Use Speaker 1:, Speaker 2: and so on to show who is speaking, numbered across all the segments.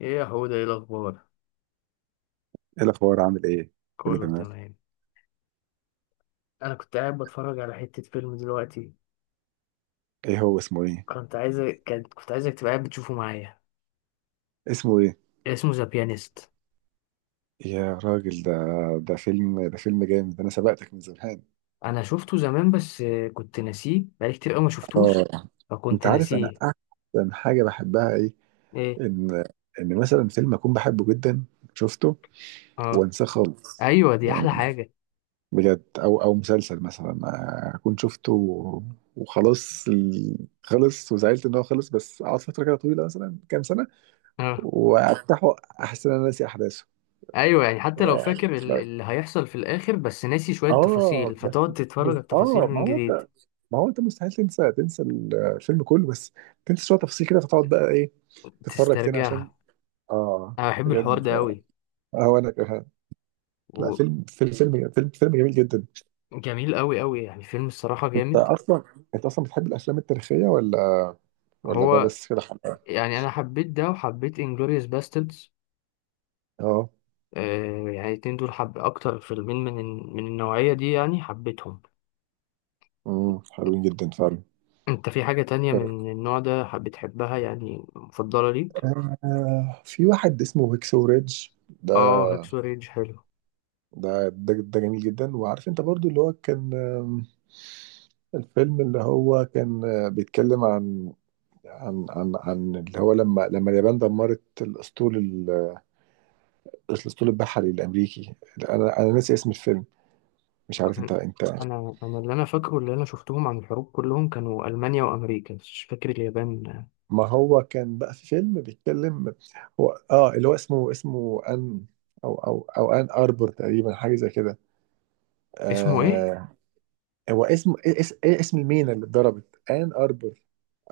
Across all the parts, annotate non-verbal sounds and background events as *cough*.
Speaker 1: ايه يا حوده، ايه الاخبار؟
Speaker 2: ايه الاخبار، عامل ايه؟ كله
Speaker 1: كله
Speaker 2: تمام.
Speaker 1: تمام. انا كنت قاعد بتفرج على حته فيلم دلوقتي.
Speaker 2: ايه هو، اسمه ايه؟
Speaker 1: كنت عايز كنت عايزك تبقى قاعد بتشوفه معايا.
Speaker 2: اسمه ايه؟
Speaker 1: اسمه ذا بيانيست.
Speaker 2: يا راجل، ده ده فيلم جامد، انا سبقتك من زمان.
Speaker 1: انا شفته زمان بس كنت ناسيه، بقالي كتير قوي ما شفتوش،
Speaker 2: اه،
Speaker 1: فكنت
Speaker 2: انت عارف انا
Speaker 1: ناسيه.
Speaker 2: احسن حاجه بحبها ايه؟
Speaker 1: ايه؟
Speaker 2: ان ان مثلا فيلم اكون بحبه جدا، شفته
Speaker 1: اه.
Speaker 2: وانساه خالص.
Speaker 1: ايوه دي
Speaker 2: يعني
Speaker 1: احلى حاجه.
Speaker 2: بجد، او مسلسل مثلا اكون شفته وخلاص خلص، وزعلت ان هو خلص، بس اقعد فتره كده طويله مثلا كام سنه
Speaker 1: اه.
Speaker 2: وافتحه، احس ان انا ناسي
Speaker 1: ايوه، يعني حتى لو فاكر
Speaker 2: احداثه.
Speaker 1: اللي هيحصل في الاخر بس ناسي شويه تفاصيل،
Speaker 2: اه بس.
Speaker 1: فتقعد تتفرج
Speaker 2: بس
Speaker 1: على التفاصيل
Speaker 2: اه ما
Speaker 1: من
Speaker 2: هو
Speaker 1: جديد.
Speaker 2: انت ما هو انت مستحيل تنسى الفيلم كله، بس تنسى شويه تفاصيل كده، فتقعد بقى ايه، تتفرج تاني عشان.
Speaker 1: تسترجعها.
Speaker 2: اه
Speaker 1: انا بحب الحوار
Speaker 2: بجد،
Speaker 1: ده قوي.
Speaker 2: اه انا كمان. لا، فيلم جميل جدا.
Speaker 1: وجميل قوي قوي، يعني فيلم الصراحه
Speaker 2: انت
Speaker 1: جامد.
Speaker 2: اصلا انت اصلا بتحب الافلام التاريخيه، ولا ولا ده
Speaker 1: هو
Speaker 2: بس كده حلقه؟
Speaker 1: يعني انا حبيت ده، وحبيت انجلوريوس باستردز.
Speaker 2: اه.
Speaker 1: آه، يعني الاتنين دول حب اكتر فيلمين من من النوعيه دي، يعني حبيتهم.
Speaker 2: امم، حلوين جدا فعلا.
Speaker 1: انت في حاجه تانية من النوع ده بتحبها، يعني مفضله ليك؟
Speaker 2: آه، في واحد اسمه هيكسو ريدج.
Speaker 1: اه، هيكسو ريدج حلو.
Speaker 2: ده جميل جدا. وعارف انت برضو اللي هو كان الفيلم اللي هو كان بيتكلم عن اللي هو لما اليابان دمرت الاسطول البحري الامريكي؟ انا ناسي اسم الفيلم، مش عارف انت
Speaker 1: انا اللي انا فاكره اللي انا شفتهم عن الحروب كلهم كانوا المانيا وامريكا، بس مش فاكر اليابان.
Speaker 2: ما هو كان بقى في فيلم بيتكلم، هو اه اللي هو اسمه ان، او ان اربور تقريبا، حاجه زي كده.
Speaker 1: اسمه ايه؟
Speaker 2: آه، هو اسم ايه إيه اسم المينا اللي اتضربت؟ ان اربور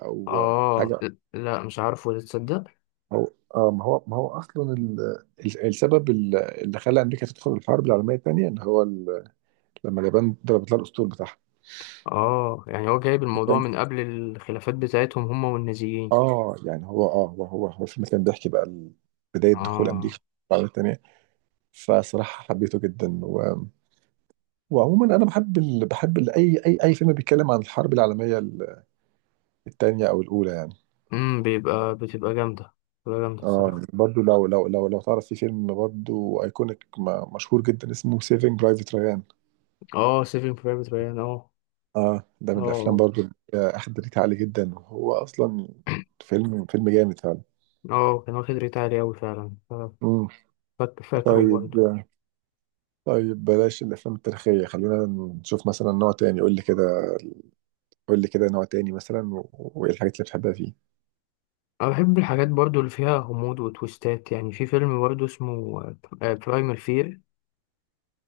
Speaker 2: او
Speaker 1: اه،
Speaker 2: حاجه.
Speaker 1: لا مش عارفه ده، تصدق.
Speaker 2: هو اه، ما هو اصلا السبب اللي خلى امريكا تدخل الحرب العالميه الثانيه ان هو لما اليابان ضربت لها الاسطول بتاعها.
Speaker 1: اه، يعني هو جايب الموضوع
Speaker 2: فاهم؟
Speaker 1: من قبل الخلافات بتاعتهم هما والنازيين.
Speaker 2: اه، يعني هو اه هو هو هو الفيلم كان بيحكي بقى بدايه دخول امريكا
Speaker 1: اه.
Speaker 2: الحرب العالميه الثانيه. فصراحه حبيته جدا، وعموما انا بحب ال... بحب ال... اي اي اي فيلم بيتكلم عن الحرب العالميه الثانيه او الاولى يعني.
Speaker 1: امم، بتبقى جامدة، بتبقى جامدة
Speaker 2: اه
Speaker 1: الصراحة.
Speaker 2: برضه، لو تعرف في فيلم برضه ايكونيك مشهور جدا اسمه سيفنج برايفت ريان.
Speaker 1: اه، سيفين برايفت ريان، اه
Speaker 2: اه، ده من الافلام
Speaker 1: اه.
Speaker 2: برضو اللي اخد ريت عالي جدا، وهو اصلا فيلم جامد فعلا.
Speaker 1: اه كان واخد ريت عالي أوي فعلا. آه،
Speaker 2: مم.
Speaker 1: فاكره
Speaker 2: طيب،
Speaker 1: برضه.
Speaker 2: طيب بلاش الافلام التاريخيه، خلينا نشوف مثلا نوع تاني. قول لي كده، قول لي كده نوع تاني مثلا، وايه الحاجات اللي بتحبها فيه؟
Speaker 1: أنا بحب الحاجات برضه اللي فيها غموض وتويستات. يعني في فيلم برضه اسمه برايمال فير.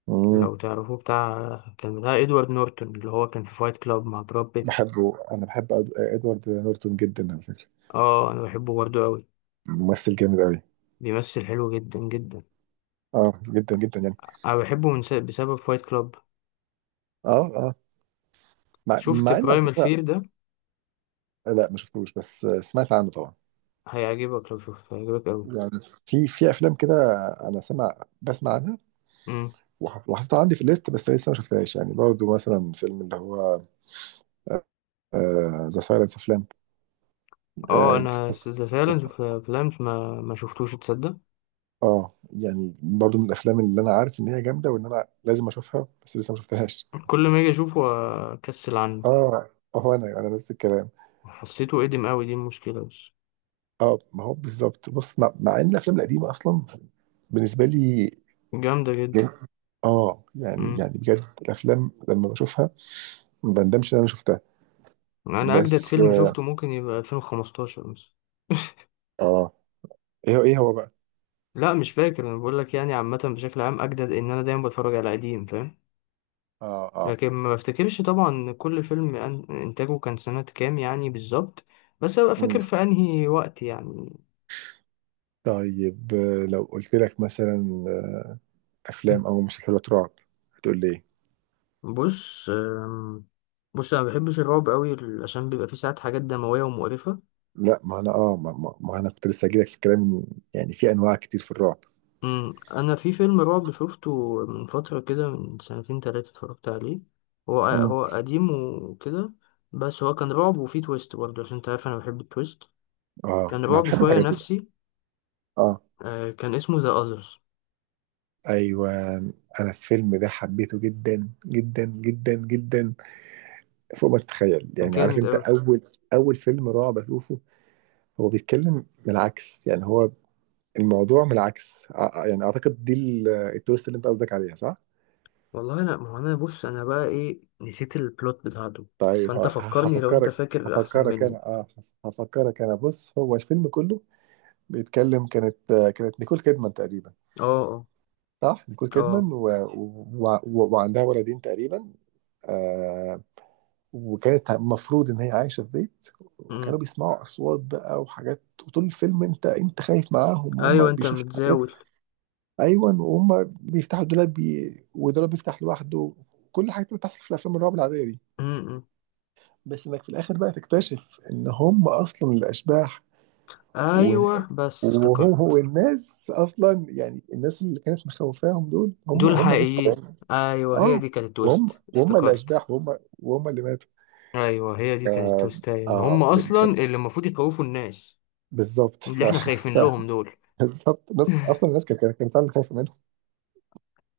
Speaker 2: مم.
Speaker 1: لو تعرفوه، بتاع كان بتاع إدوارد نورتون اللي هو كان في فايت كلاب مع براد بيت.
Speaker 2: بحبه، انا بحب ادوارد نورتون جدا على فكره،
Speaker 1: اه أنا بحبه برضه أوي.
Speaker 2: ممثل جامد قوي.
Speaker 1: بيمثل حلو جدا جدا.
Speaker 2: اه جدا جدا يعني.
Speaker 1: أنا بحبه من بسبب فايت كلاب.
Speaker 2: اه اه،
Speaker 1: شفت
Speaker 2: مع ان على
Speaker 1: برايمال
Speaker 2: فكره،
Speaker 1: فير ده؟
Speaker 2: لا ما شفتوش، بس سمعت عنه طبعا.
Speaker 1: هيعجبك لو شفته، هيعجبك
Speaker 2: يعني في في افلام كده انا سمع بسمع عنها
Speaker 1: أوي.
Speaker 2: وحطيتها عندي في الليست، بس لسه ما شفتهاش. يعني برضو مثلا فيلم اللي هو ذا سايلنس اوف لام، اه The Silence of
Speaker 1: اه
Speaker 2: Lamb. آه،
Speaker 1: انا ذا فالنس في فلانس ما شفتوش تصدق.
Speaker 2: آه، يعني برضو من الافلام اللي انا عارف ان هي جامده، وان انا لازم اشوفها، بس لسه ما شفتهاش.
Speaker 1: كل ما اجي اشوفه اكسل عنه.
Speaker 2: اه، هو انا نفس الكلام.
Speaker 1: حسيته قديم قوي دي المشكله بس.
Speaker 2: اه، ما هو بالظبط. بص، مع ان الافلام القديمه اصلا بالنسبه لي،
Speaker 1: جامده جدا.
Speaker 2: اه يعني
Speaker 1: امم،
Speaker 2: بجد الافلام لما بشوفها ما بندمش ان انا شفتها.
Speaker 1: انا اجدد
Speaker 2: بس.
Speaker 1: فيلم شفته ممكن يبقى 2015 مثلا.
Speaker 2: اه. ايه هو بقى؟
Speaker 1: لا مش فاكر، انا بقول لك يعني عامه بشكل عام اجدد ان انا دايما بتفرج على قديم، فاهم.
Speaker 2: اه اه.
Speaker 1: لكن ما بفتكرش طبعا كل فيلم انتاجه كان سنه كام يعني بالظبط، بس ابقى
Speaker 2: مم.
Speaker 1: فاكر في انهي وقت يعني.
Speaker 2: طيب، لو قلت لك مثلا افلام او مسلسلات رعب، هتقول لي ايه؟
Speaker 1: بص بص انا ما بحبش الرعب قوي، عشان بيبقى فيه ساعات حاجات دمويه ومقرفه.
Speaker 2: لا، ما انا اه ما انا كنت لسه هجيلك في الكلام، يعني في انواع كتير في الرعب.
Speaker 1: أمم، انا في فيلم رعب شفته من فتره كده، من سنتين تلاتة اتفرجت عليه. هو
Speaker 2: مم.
Speaker 1: هو قديم وكده. بس هو كان رعب وفيه تويست برضه، عشان انت عارف انا بحب التويست.
Speaker 2: اه،
Speaker 1: كان
Speaker 2: انا
Speaker 1: رعب
Speaker 2: بحب
Speaker 1: شويه
Speaker 2: الحاجات دي.
Speaker 1: نفسي.
Speaker 2: اه
Speaker 1: آه، كان اسمه ذا اذرز.
Speaker 2: ايوه، انا الفيلم ده حبيته جدا فوق ما تتخيل.
Speaker 1: كان
Speaker 2: يعني عارف
Speaker 1: جامد
Speaker 2: انت،
Speaker 1: قوي.
Speaker 2: اول فيلم رعب اشوفه، هو بيتكلم من العكس. يعني هو الموضوع من العكس، يعني اعتقد دي التويست اللي انت قصدك عليها، صح؟
Speaker 1: والله لا، ما هو انا بص انا بقى ايه، نسيت البلوت بتاعته.
Speaker 2: طيب
Speaker 1: فانت فكرني لو انت فاكر احسن
Speaker 2: هفكرك
Speaker 1: مني.
Speaker 2: انا، اه، هفكرك انا. بص، هو الفيلم كله بيتكلم، كانت نيكول كيدمان تقريبا،
Speaker 1: اه اه
Speaker 2: صح؟ نيكول
Speaker 1: اه.
Speaker 2: كيدمان وعندها ولدين تقريبا. آه، وكانت المفروض ان هي عايشه في بيت، وكانوا
Speaker 1: أمم.
Speaker 2: بيسمعوا اصوات بقى وحاجات، وطول الفيلم انت خايف معاهم، وهم
Speaker 1: ايوه انت
Speaker 2: بيشوفوا حاجات.
Speaker 1: متزاول.
Speaker 2: ايوه، وهم بيفتحوا الدولاب بي... والدولاب بيفتح لوحده، كل الحاجات اللي بتحصل في الافلام الرعب العاديه دي.
Speaker 1: م-م.
Speaker 2: بس انك في الاخر بقى تكتشف ان هم اصلا الاشباح. و-
Speaker 1: ايوه بس
Speaker 2: وهو
Speaker 1: افتكرت.
Speaker 2: والناس اصلا، يعني الناس اللي كانت مخوفاهم دول
Speaker 1: دول
Speaker 2: هم ناس
Speaker 1: الحقيقيين.
Speaker 2: طبيعيين.
Speaker 1: ايوه هي
Speaker 2: اه،
Speaker 1: دي كانت
Speaker 2: وهم
Speaker 1: التويست،
Speaker 2: وهم
Speaker 1: افتكرت.
Speaker 2: الاشباح، وهم اللي ماتوا.
Speaker 1: ايوه هي دي كانت
Speaker 2: اه,
Speaker 1: التويست، أيوة. ان هم
Speaker 2: آه.
Speaker 1: اصلا
Speaker 2: ف-،
Speaker 1: اللي المفروض يخوفوا الناس،
Speaker 2: بالظبط. ف...،
Speaker 1: اللي احنا خايفين
Speaker 2: ف...،
Speaker 1: لهم دول.
Speaker 2: بالظبط، ناس اصلا الناس كانت فعلا خايفه منهم.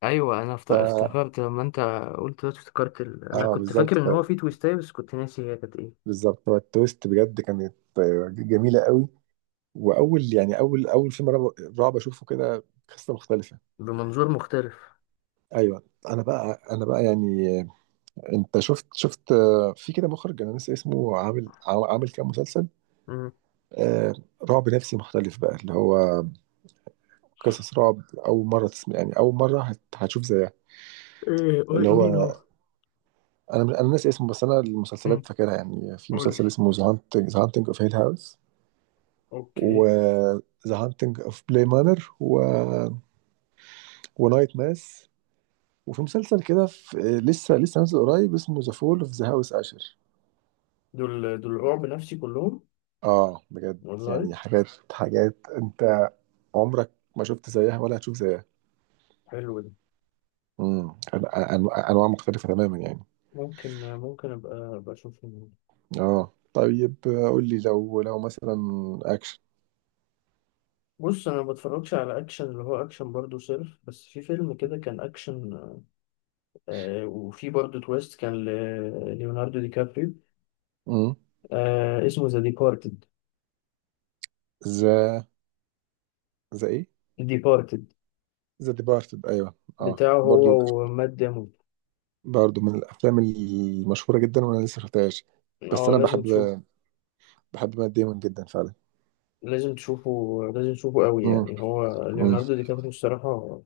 Speaker 1: ايوه انا
Speaker 2: ف...،
Speaker 1: افتكرت لما انت قلت دلوقتي، افتكرت ال... انا
Speaker 2: اه
Speaker 1: كنت
Speaker 2: بالظبط.
Speaker 1: فاكر ان
Speaker 2: ف...،
Speaker 1: هو في تويستاية بس كنت ناسي هي كانت ايه.
Speaker 2: بالظبط، هو التويست بجد كانت آه، جميله قوي. واول يعني اول فيلم رعب اشوفه كده قصه مختلفه.
Speaker 1: بمنظور مختلف.
Speaker 2: ايوه. انا بقى، يعني انت شفت آه، في كده مخرج انا ناسي اسمه، عامل عامل كام مسلسل
Speaker 1: م.
Speaker 2: آه، رعب نفسي مختلف بقى، اللي هو قصص رعب اول مره تسمع، يعني اول مره هتشوف زيها.
Speaker 1: ايه إيه،
Speaker 2: اللي
Speaker 1: مين
Speaker 2: هو
Speaker 1: هو؟
Speaker 2: انا ناسي اسمه، بس انا
Speaker 1: م.
Speaker 2: المسلسلات فاكرها. يعني في
Speaker 1: قول لي.
Speaker 2: مسلسل اسمه ذا هانتنج، ذا هانتنج اوف هيل هاوس،
Speaker 1: اوكي.
Speaker 2: وذا هانتنج اوف بلاي مانر، ونايت ماس، وفي مسلسل كده لسه نازل قريب اسمه ذا فول اوف ذا هاوس اشر.
Speaker 1: دول دول رعب نفسي كلهم؟
Speaker 2: اه بجد،
Speaker 1: والله
Speaker 2: يعني حاجات انت عمرك ما شفت زيها ولا هتشوف زيها.
Speaker 1: حلو ده.
Speaker 2: امم. انواع مختلفه تماما يعني.
Speaker 1: ممكن ممكن ابقى اشوفهم.
Speaker 2: اه طيب، قول لي لو مثلا اكشن.
Speaker 1: بص انا ما بتفرجش على اكشن اللي هو اكشن برضه صرف، بس في فيلم كده كان اكشن، آه وفي برضه تويست، كان ليوناردو دي كابريو.
Speaker 2: امم.
Speaker 1: آه اسمه ذا ديبارتد.
Speaker 2: ذا، ذا ايه
Speaker 1: ديبارتد.
Speaker 2: ذا ديبارتد، ايوه. اه
Speaker 1: بتاعه
Speaker 2: برضو،
Speaker 1: هو ومات ديمون.
Speaker 2: برضو من الافلام المشهوره جدا وانا لسه شفتهاش، بس
Speaker 1: اه
Speaker 2: انا
Speaker 1: لازم
Speaker 2: بحب،
Speaker 1: تشوفه،
Speaker 2: بحب مات ديمون جدا فعلا.
Speaker 1: لازم تشوفه، لازم تشوفه قوي
Speaker 2: امم.
Speaker 1: يعني، هو
Speaker 2: امم.
Speaker 1: ليوناردو دي كابريو الصراحة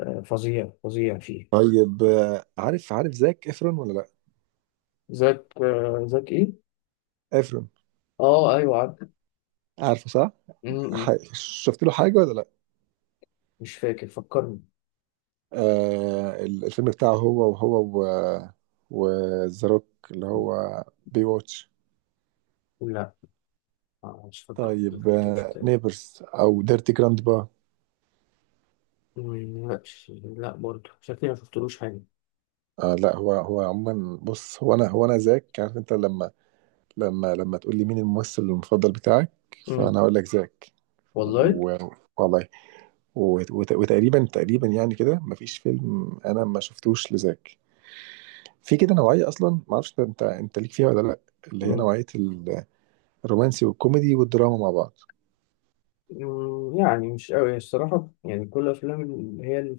Speaker 1: آه فظيع فظيع فيه.
Speaker 2: طيب، عارف، عارف زاك افرون ولا لا؟
Speaker 1: زاك آه، زاك ايه؟
Speaker 2: افرون.
Speaker 1: اه ايوه عارف.
Speaker 2: عارفه، صح؟
Speaker 1: م-. م.
Speaker 2: شفت له حاجه ولا لا؟
Speaker 1: مش فاكر، فكرني.
Speaker 2: آه، الفيلم بتاعه هو، و وذا اللي هو بي واتش؟
Speaker 1: لا، آه، مش فاكر، مش
Speaker 2: طيب،
Speaker 1: مش
Speaker 2: آه،
Speaker 1: متهيألي.
Speaker 2: نيبرز او ديرتي جراند با؟
Speaker 1: مم، لا. لا برضه شكلي ما شفتلوش حاجة.
Speaker 2: آه لا، هو عموما بص، هو انا هو انا زاك، عارف انت لما لما تقول لي مين الممثل المفضل بتاعك،
Speaker 1: مم.
Speaker 2: فانا اقول لك زاك.
Speaker 1: والله.
Speaker 2: و- والله، وتقريبا يعني كده مفيش فيلم انا ما شفتوش لزاك. في كده نوعيه اصلا ما اعرفش انت ليك فيها ولا لا، اللي هي
Speaker 1: مم.
Speaker 2: نوعيه الرومانسي والكوميدي والدراما مع بعض.
Speaker 1: مم، يعني مش قوي الصراحة، يعني كل الأفلام اللي هي اللي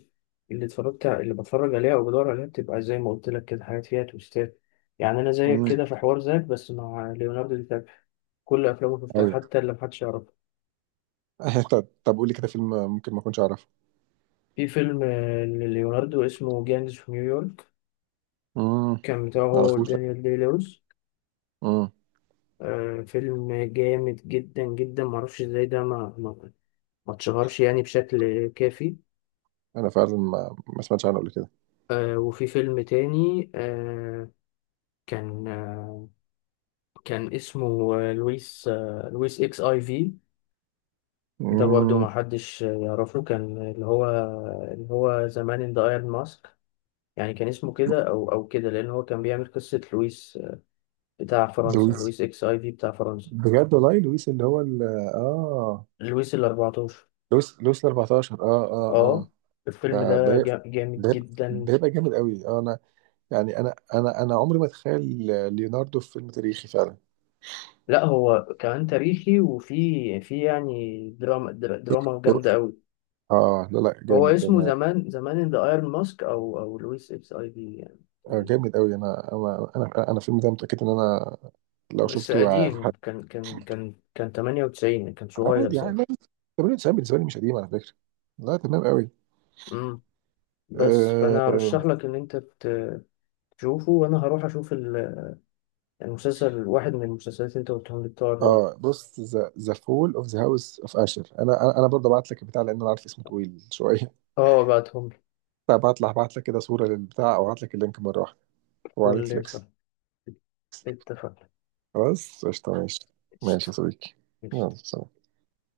Speaker 1: اللي اتفرجت اللي بتفرج عليها أو بدور عليها بتبقى زي ما قلت لك كده، حاجات فيها تويستات. يعني أنا زيك
Speaker 2: امم.
Speaker 1: كده في حوار ذاك، بس مع ليوناردو دي كابري كل أفلامه شفتها
Speaker 2: ايوه.
Speaker 1: حتى اللي محدش يعرفها.
Speaker 2: *laughs* طب، طب قولي كده فيلم ممكن ما اكونش اعرفه.
Speaker 1: في فيلم آه، لليوناردو اسمه جانجز في نيويورك.
Speaker 2: امم.
Speaker 1: كان بتاعه
Speaker 2: ما
Speaker 1: هو
Speaker 2: اعرفوش.
Speaker 1: ودانيال دي لويس.
Speaker 2: امم.
Speaker 1: آه، فيلم جامد جدا جدا، معرفش ازاي ده ما ما اتشهرش يعني بشكل كافي.
Speaker 2: انا فعلا ما سمعتش عنه قبل كده.
Speaker 1: آه وفي فيلم تاني، آه كان آه كان اسمه آه، لويس، آه لويس اكس اي في. ده برضه
Speaker 2: امم.
Speaker 1: ما حدش يعرفه، كان اللي هو اللي هو زمان ان ذا ايرون ماسك. يعني كان اسمه كده او او كده، لان هو كان بيعمل قصة لويس، آه، بتاع فرنسا،
Speaker 2: لويس،
Speaker 1: لويس اكس اي في بتاع فرنسا.
Speaker 2: بجد والله، لويس اللي هو ال، اه.
Speaker 1: لويس ال 14،
Speaker 2: لويس، لويس ال 14. اه اه
Speaker 1: اه.
Speaker 2: اه.
Speaker 1: الفيلم
Speaker 2: ده
Speaker 1: ده
Speaker 2: ده
Speaker 1: جامد
Speaker 2: ده
Speaker 1: جدا.
Speaker 2: ده يبقى جامد قوي. آه انا يعني، انا عمري ما اتخيل ليوناردو في فيلم تاريخي فعلا.
Speaker 1: لا هو كمان تاريخي، وفي في يعني دراما، دراما جامدة قوي.
Speaker 2: اه لا لا،
Speaker 1: هو
Speaker 2: جامد ده
Speaker 1: اسمه
Speaker 2: انا.
Speaker 1: زمان زمان ان ذا ايرون ماسك او او لويس اكس اي في يعني.
Speaker 2: آه، جامد قوي. انا الفيلم ده متاكد ان انا لو
Speaker 1: بس
Speaker 2: شفته.
Speaker 1: قديم، كان 98، كان صغير
Speaker 2: عادي
Speaker 1: ساعتها.
Speaker 2: لا، 98 بالنسبه لي مش قديم على فكره. لا تمام قوي.
Speaker 1: امم، بس فانا
Speaker 2: اه,
Speaker 1: ارشح لك ان انت تشوفه، وانا هروح اشوف المسلسل، واحد من المسلسلات اللي انت قلتهم لي بتوع الرعب.
Speaker 2: آه. بص، ذا فول اوف ذا هاوس اوف اشر، انا انا أنا برضه ابعت لك البتاع، لان انا عارف اسمه طويل شويه. *laughs*
Speaker 1: اه بعتهم لي.
Speaker 2: فابعت لك، ابعت لك كده صوره للبتاع، او ابعت لك اللينك مره واحده، هو على
Speaker 1: قول لي صح.
Speaker 2: نتفليكس.
Speaker 1: اتفقنا.
Speaker 2: خلاص قشطه، ماشي. ماشي يا
Speaker 1: قشطة.
Speaker 2: صديقي، يلا
Speaker 1: قشطة.
Speaker 2: سلام.